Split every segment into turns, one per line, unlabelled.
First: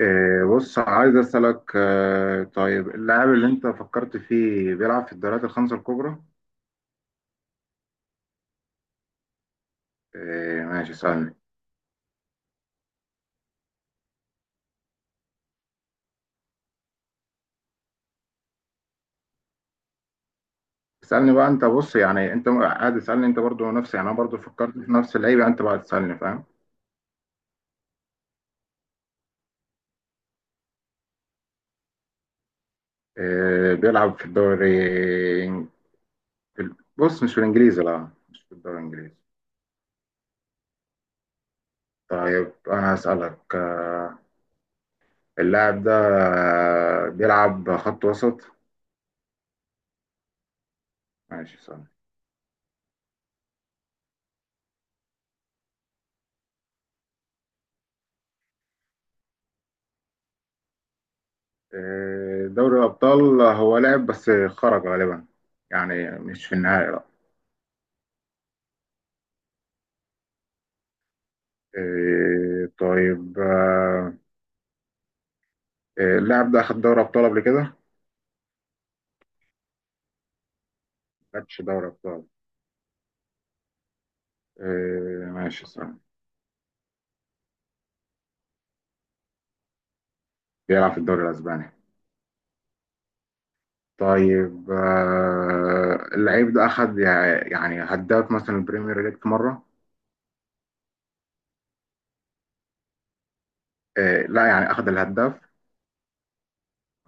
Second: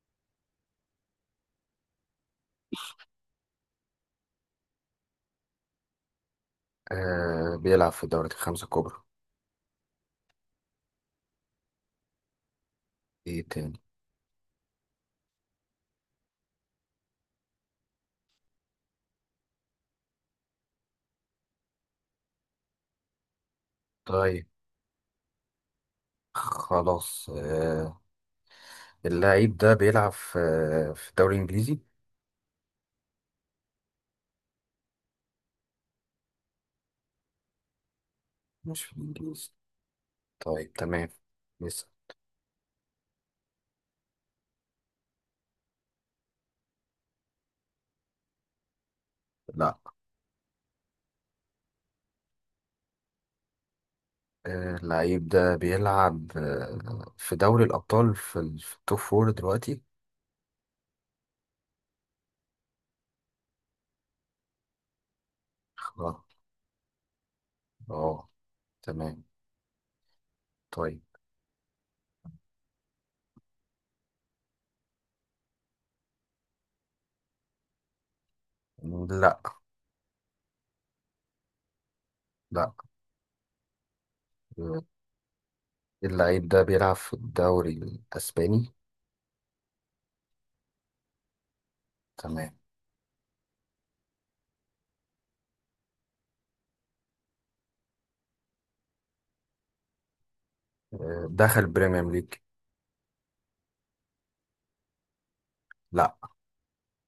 إيه، بص عايز أسألك طيب اللاعب اللي أنت فكرت فيه بيلعب في الدوريات الخمسة الكبرى؟
آه، بيلعب في الدوريات الخمسة الكبرى.
إيه، ماشي اسألني.
ايه تاني؟
اسألني بقى أنت، بص يعني أنت قاعد اسألني، أنت برضو نفسي يعني أنا برضو
طيب،
فكرت في نفس اللعيبة، أنت بقى تسألني فاهم؟
خلاص. اللاعب ده بيلعب في الدوري الإنجليزي.
إيه، بيلعب في الدوري. بص مش في الإنجليزي، لا مش في الدوري
مش في
الإنجليزي.
الإنجليزي. طيب تمام. لسه.
طيب أنا هسألك، اللاعب ده بيلعب خط وسط؟
لا.
ماشي اسألني.
اللاعب ده بيلعب في دوري الأبطال في التوب فور دلوقتي.
دوري الأبطال هو لعب بس خرج غالبا، يعني
اه،
مش في النهائي لا.
اه، تمام، طيب.
طيب. اللاعب ده أخد دوري أبطال قبل كده؟
لا،
ما خدش دوري أبطال.
لا. آه،
ماشي صح.
اللاعب ده بيلعب في الدوري الأسباني.
بيلعب في الدوري الأسباني.
تمام.
طيب، اللعيب ده أخد يعني هداف مثلا البريمير ليج في مرة.
آه دخل بريمير ليج.
لا يعني أخد الهداف؟
لا.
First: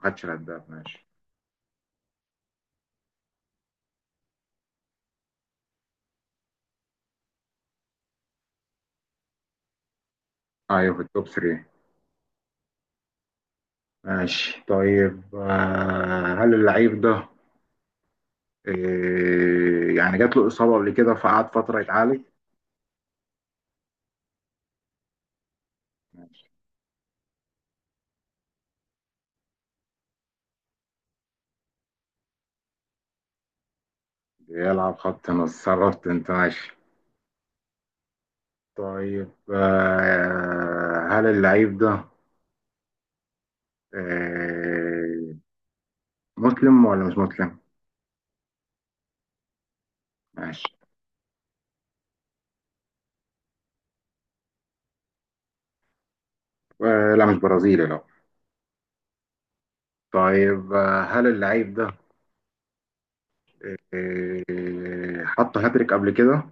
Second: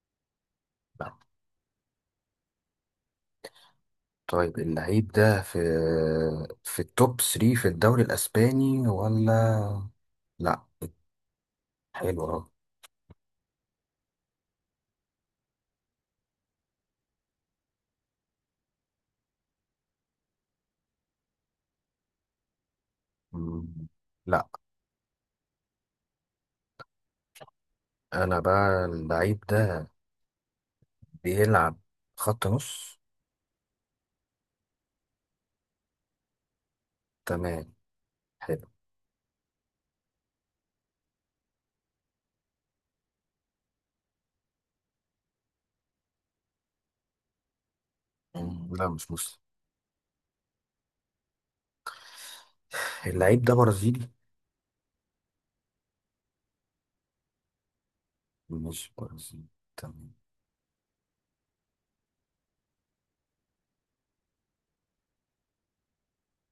ما خدش الهداف ماشي.
لا. طيب اللعيب ده في التوب 3 في الدوري الاسباني ولا؟ لا.
أيوه في التوب 3.
حلو اهو.
ماشي طيب، هل اللعيب ده، إيه يعني، جات له إصابة قبل كده فقعد فترة يتعالج؟
مم، لا. انا بقى اللعيب ده بيلعب خط نص.
بيلعب خط نص، صرفت أنت ماشي.
تمام، حلو.
طيب هل اللعيب ده آه مسلم ولا مش مسلم؟
لا مش مسلم.
ماشي.
اللعيب ده برازيلي.
لا مش برازيلي لا.
مش برازيلي. تمام.
طيب هل اللعيب ده حط هاتريك قبل كده؟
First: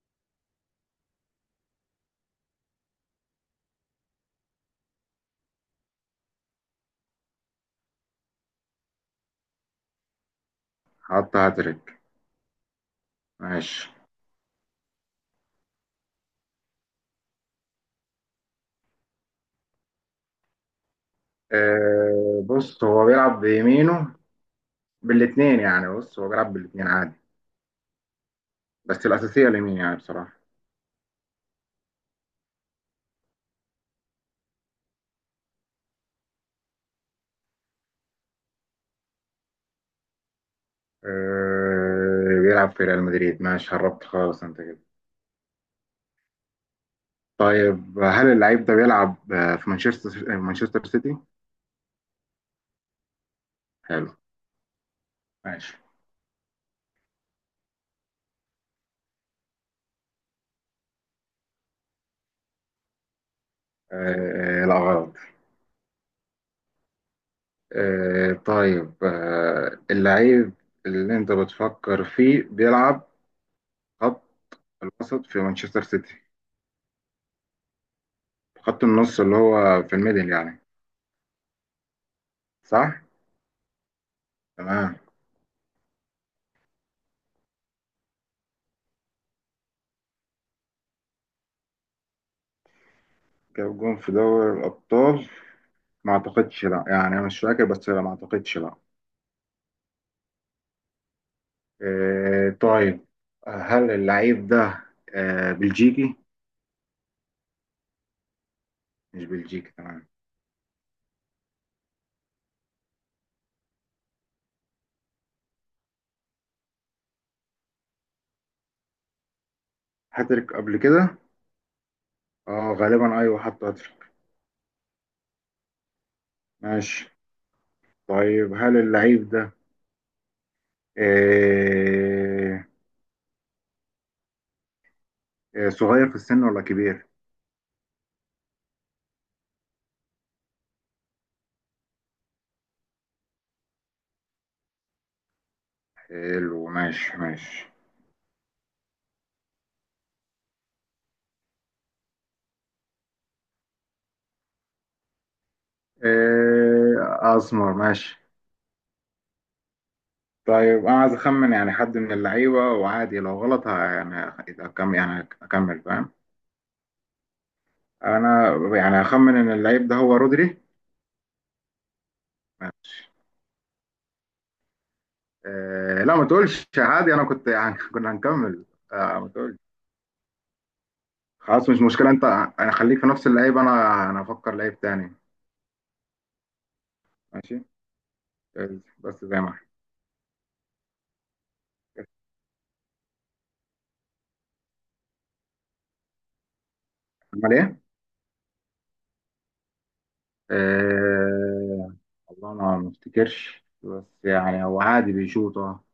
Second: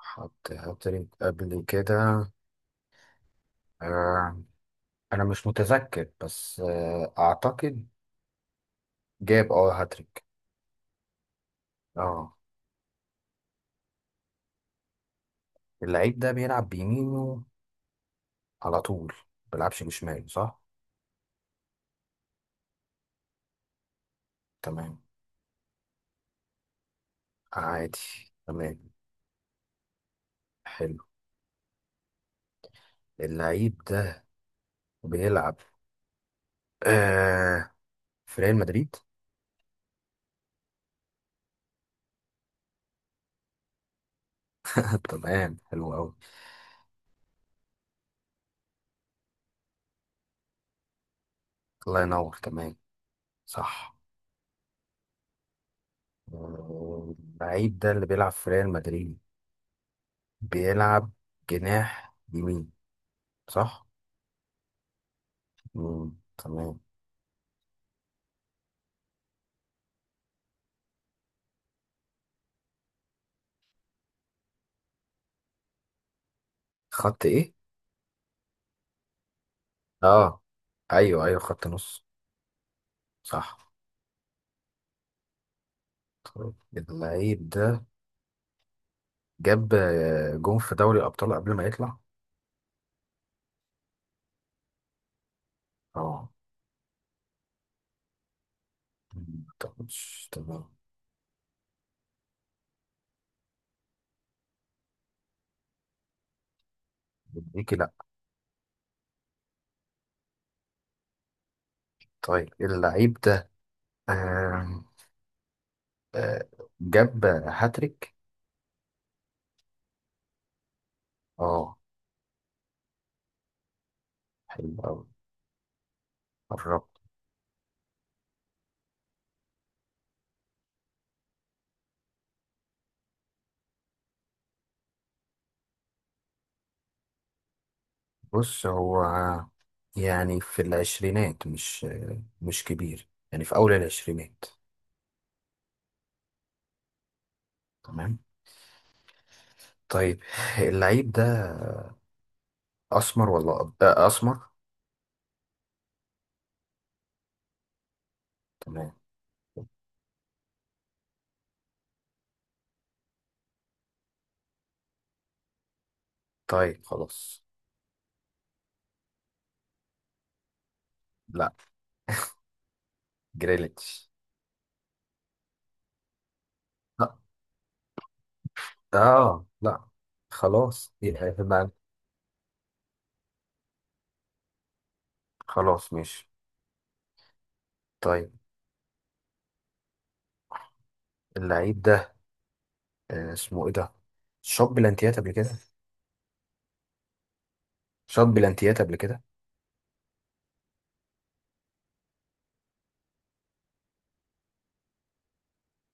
حط هاتريك قبل كده؟ آه. انا مش متذكر بس اعتقد جاب اه هاتريك.
حط هاتريك
اه.
ماشي.
اللعيب ده بيلعب بيمينه على طول، بلعبش بشمال، صح؟
بص هو بيلعب بيمينه.
تمام.
بالاتنين يعني، بص هو بيلعب بالاتنين عادي.
عادي. تمام.
بس الأساسية اليمين يعني بصراحة.
حلو. اللعيب ده بيلعب آه في ريال مدريد.
بيلعب في ريال مدريد. ماشي هربت خالص انت كده.
تمام، حلو قوي.
طيب هل اللعيب ده بيلعب في مانشستر مانشستر سيتي؟
الله ينور. تمام صح.
حلو ماشي.
اللعيب ده اللي بيلعب في ريال مدريد بيلعب جناح يمين، صح؟
لا غلط.
تمام.
طيب. اللعيب اللي انت بتفكر فيه بيلعب خط الوسط في مانشستر سيتي.
خط ايه؟
خط النص اللي هو في الميدل
اه
يعني،
ايوه ايوه، خط نص.
صح؟
صح.
تمام.
طيب، اللعيب ده جاب جون في دوري الابطال قبل ما يطلع.
جاب جون في دوري الأبطال؟ ما
اه.
أعتقدش لا، يعني أنا مش فاكر بس لا ما أعتقدش لا.
18 تمام.
طيب، هل اللعيب ده بلجيكي؟
بلجيكي؟ لا.
مش بلجيكي تمام.
طيب اللعيب ده آم، آه، جاب هاتريك.
هاتريك قبل كده؟
اه.
اه غالبا ايوه، حط هاتريك.
حلو أوي، قربت.
ماشي. طيب هل اللعيب ده آه، صغير في السن ولا كبير؟
بص هو يعني في العشرينات، مش مش كبير يعني، في أول العشرينات.
حلو ماشي ماشي.
تمام. طيب اللعيب ده أسمر ولا أسمر.
اسمر ماشي.
تمام.
طيب انا عايز اخمن يعني حد من اللعيبه، وعادي لو غلط يعني اكمل، يعني اكمل فاهم.
طيب خلاص.
انا يعني هخمن ان اللعيب ده هو رودري.
لا، جريليتش.
لا ما تقولش،
لا.
عادي انا كنت يعني كنا هنكمل. ما
آه
تقولش.
لا. خلاص يبقى.
خلاص مش مشكله انت. انا خليك في نفس اللعيب، انا افكر لعيب تاني.
خلاص ماشي.
ماشي،
طيب
بس زي ما احنا.
اللعيب ده اسمه ايه ده، شاط بلانتيات قبل كده.
عمل ايه؟
شاط بلانتيات قبل كده.
آه والله انا ما افتكرش، بس يعني هو عادي بيشوط. اه.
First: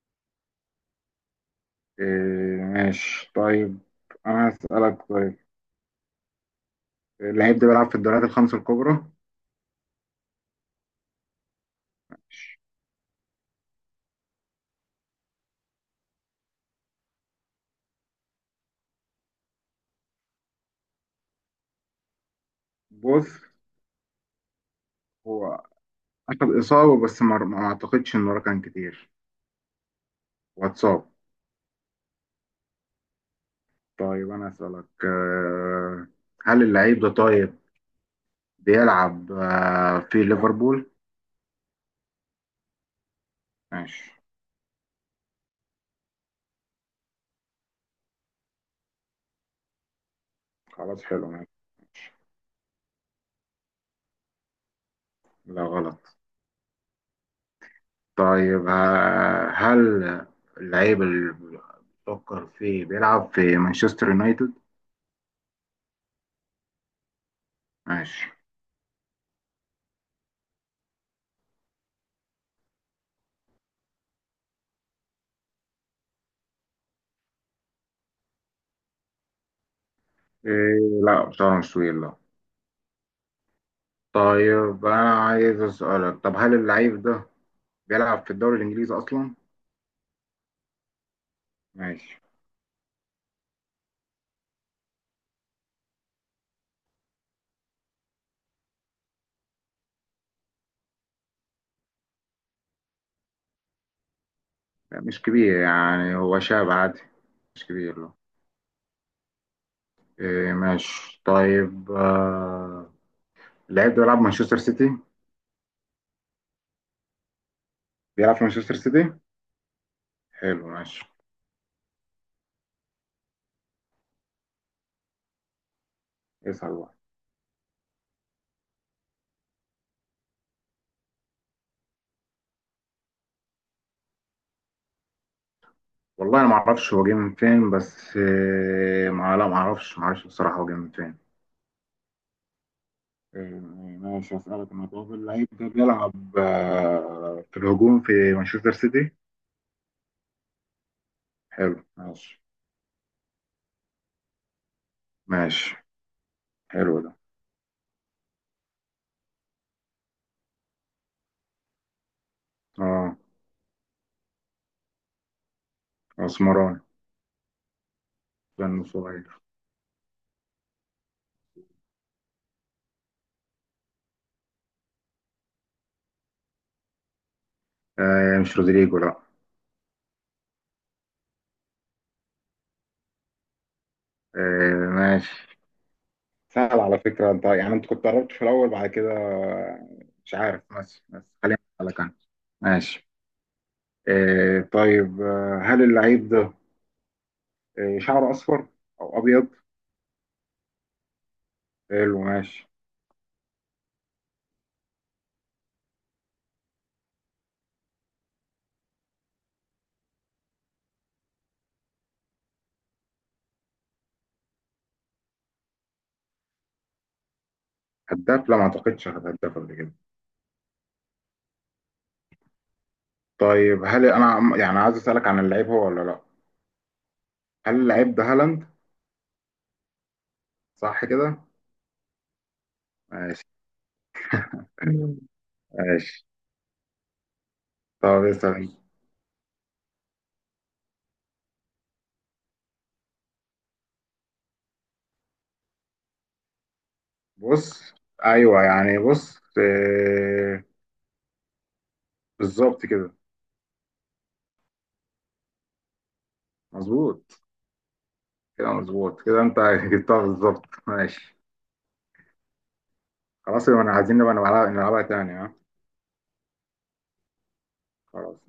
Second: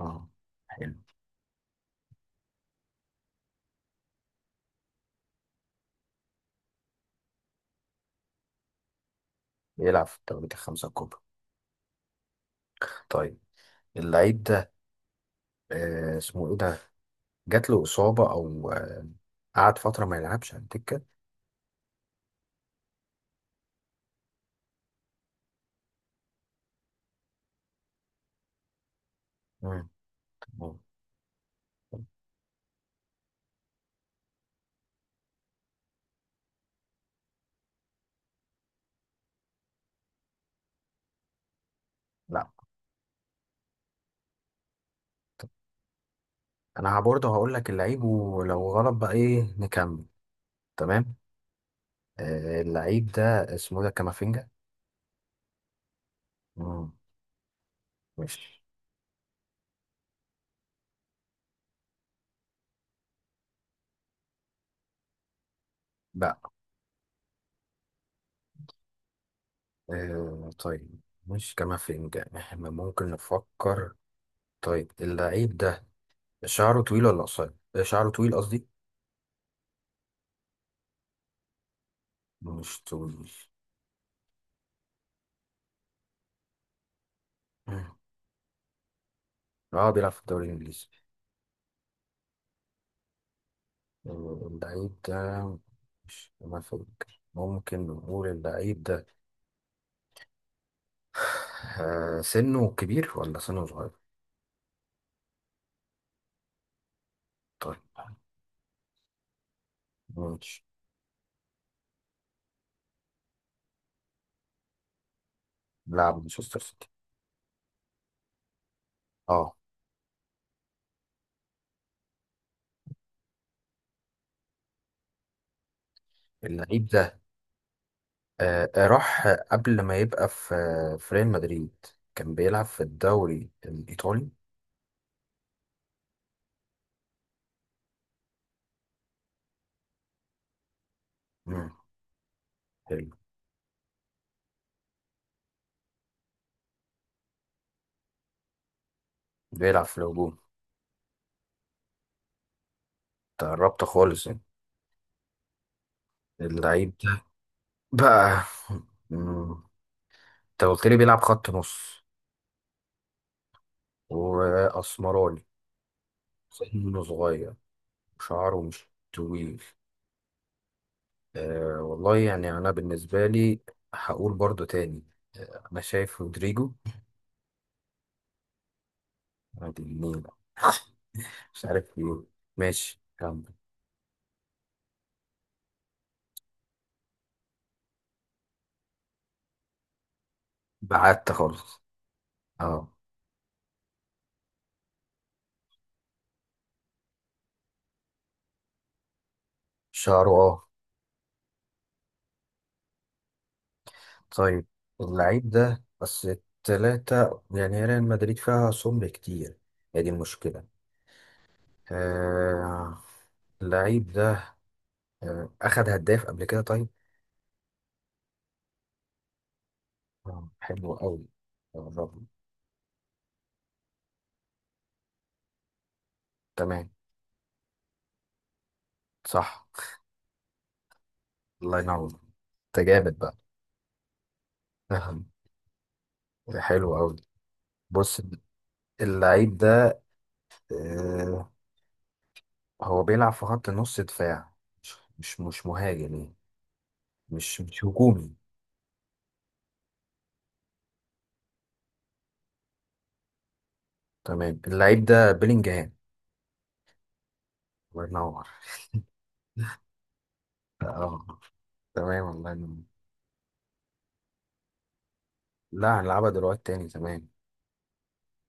اه. حلو.
ماشي طيب. انا هسألك طيب، اللعيب ده بيلعب في الدوريات الخمس الكبرى.
بيلعب في الدوريات الخمسة الكبرى. طيب اللعيب ده اسمه ايه ده، جات له إصابة او قعد فترة ما يلعبش على الدكة.
بص هو أخد إصابة، بس ما أعتقدش إن وراه كان كتير.
مم،
هو
مم.
اتصاب. طيب أنا أسألك هل اللعيب ده طيب بيلعب في ليفربول؟
لا.
ماشي.
طب انا برضه هقول لك اللعيب ولو غلط بقى ايه نكمل.
خلاص
تمام.
حلو ماشي.
اللعيب ده اسمه إيه ده، كامافينجا.
لا غلط.
مم، مش.
طيب هل اللعيب اللي بتفكر فيه بيلعب في مانشستر يونايتد؟
لا
ماشي.
آه، طيب، مش كامافينجا، احنا ممكن نفكر. طيب اللعيب ده شعره طويل ولا قصير؟ شعره طويل قصدي.
إيه لا بصراحة مش طويل لا.
مش طويل.
طيب أنا عايز أسألك، طب هل اللعيب ده
مم.
بيلعب في الدوري الإنجليزي أصلا؟
اه بيلعب في الدوري الإنجليزي.
ماشي.
اللعيب ده مش، ما فاكر، ممكن نقول اللعيب ده سنه كبير ولا سنه صغير؟
لا، مش كبير يعني هو شاب عادي، مش
طيب
كبير لا. إيه
ماشي.
ماشي طيب. اللاعب ده بيلعب مانشستر سيتي.
لاعب مانشستر سيتي.
بيلعب في مانشستر سيتي.
اه.
حلو ماشي، اسأل
اللعيب
بقى.
ده راح قبل ما يبقى في ريال مدريد كان بيلعب في الدوري الإيطالي.
والله انا ما اعرفش هو جه من فين، بس إيه ما، لا ما اعرفش، ما اعرفش بصراحة هو جه من فين.
مم. حلو.
إيه ماشي، اسألك انا طب اللعيب ده بيلعب في الهجوم في مانشستر سيتي.
بيلعب في الهجوم.
حلو ماشي
تقربت خالص يعني.
ماشي.
اللعيب
حلو ده.
بقى، مم، انت قلت لي بيلعب خط نص
اه
واسمراني،
اسمراني،
سنه صغير، شعره
كان
مش
صغير.
طويل. أه والله يعني انا بالنسبه لي هقول برضو تاني، انا شايف رودريجو.
مش رودريجو لا.
عادي، مين، مش عارف ايه. ماشي كمل.
ماشي. سهل على فكرة انت، يعني انت كنت قربت في الأول بعد كده، مش عارف، بس
بعدت
خليني
خالص.
أسألك أنا.
اه.
ماشي. إيه طيب، هل اللعيب ده شعره أصفر أو أبيض؟
شعره اه.
حلو ماشي.
طيب اللعيب ده بس التلاتة يعني، هي ريال مدريد فيها سمر كتير، هي دي المشكلة. آه، اللعيب ده أخد هداف قبل كده طيب؟
هداف؟ لا ما أعتقدش هداف قبل كده.
حلو أوي، قربنا.
طيب هل أنا يعني عايز أسألك عن اللعيب، هو ولا لا؟
تمام.
هل اللعيب ده هالاند،
صح.
صح كده؟
الله ينور، أنت جامد بقى.
ماشي. مم.
آه.
ماشي.
حلو أوي. بص،
طب اسأل.
اللعيب ده آه، هو بيلعب في خط نص دفاع، مش مهاجم يعني، مش
بص
هجومي.
أيوه يعني، بص بالظبط كده.
تمام، اللعيب ده بيلينجهام.
مظبوط.
الله ينور.
كده مظبوط كده انت جبتها بالظبط
اه،
ماشي.
تمام، الله ينور.
خلاص يبقى انا عايزين نبقى نلعبها نلعبها تاني، ها؟
لا هنلعبها دلوقتي تاني. تمام.
خلاص.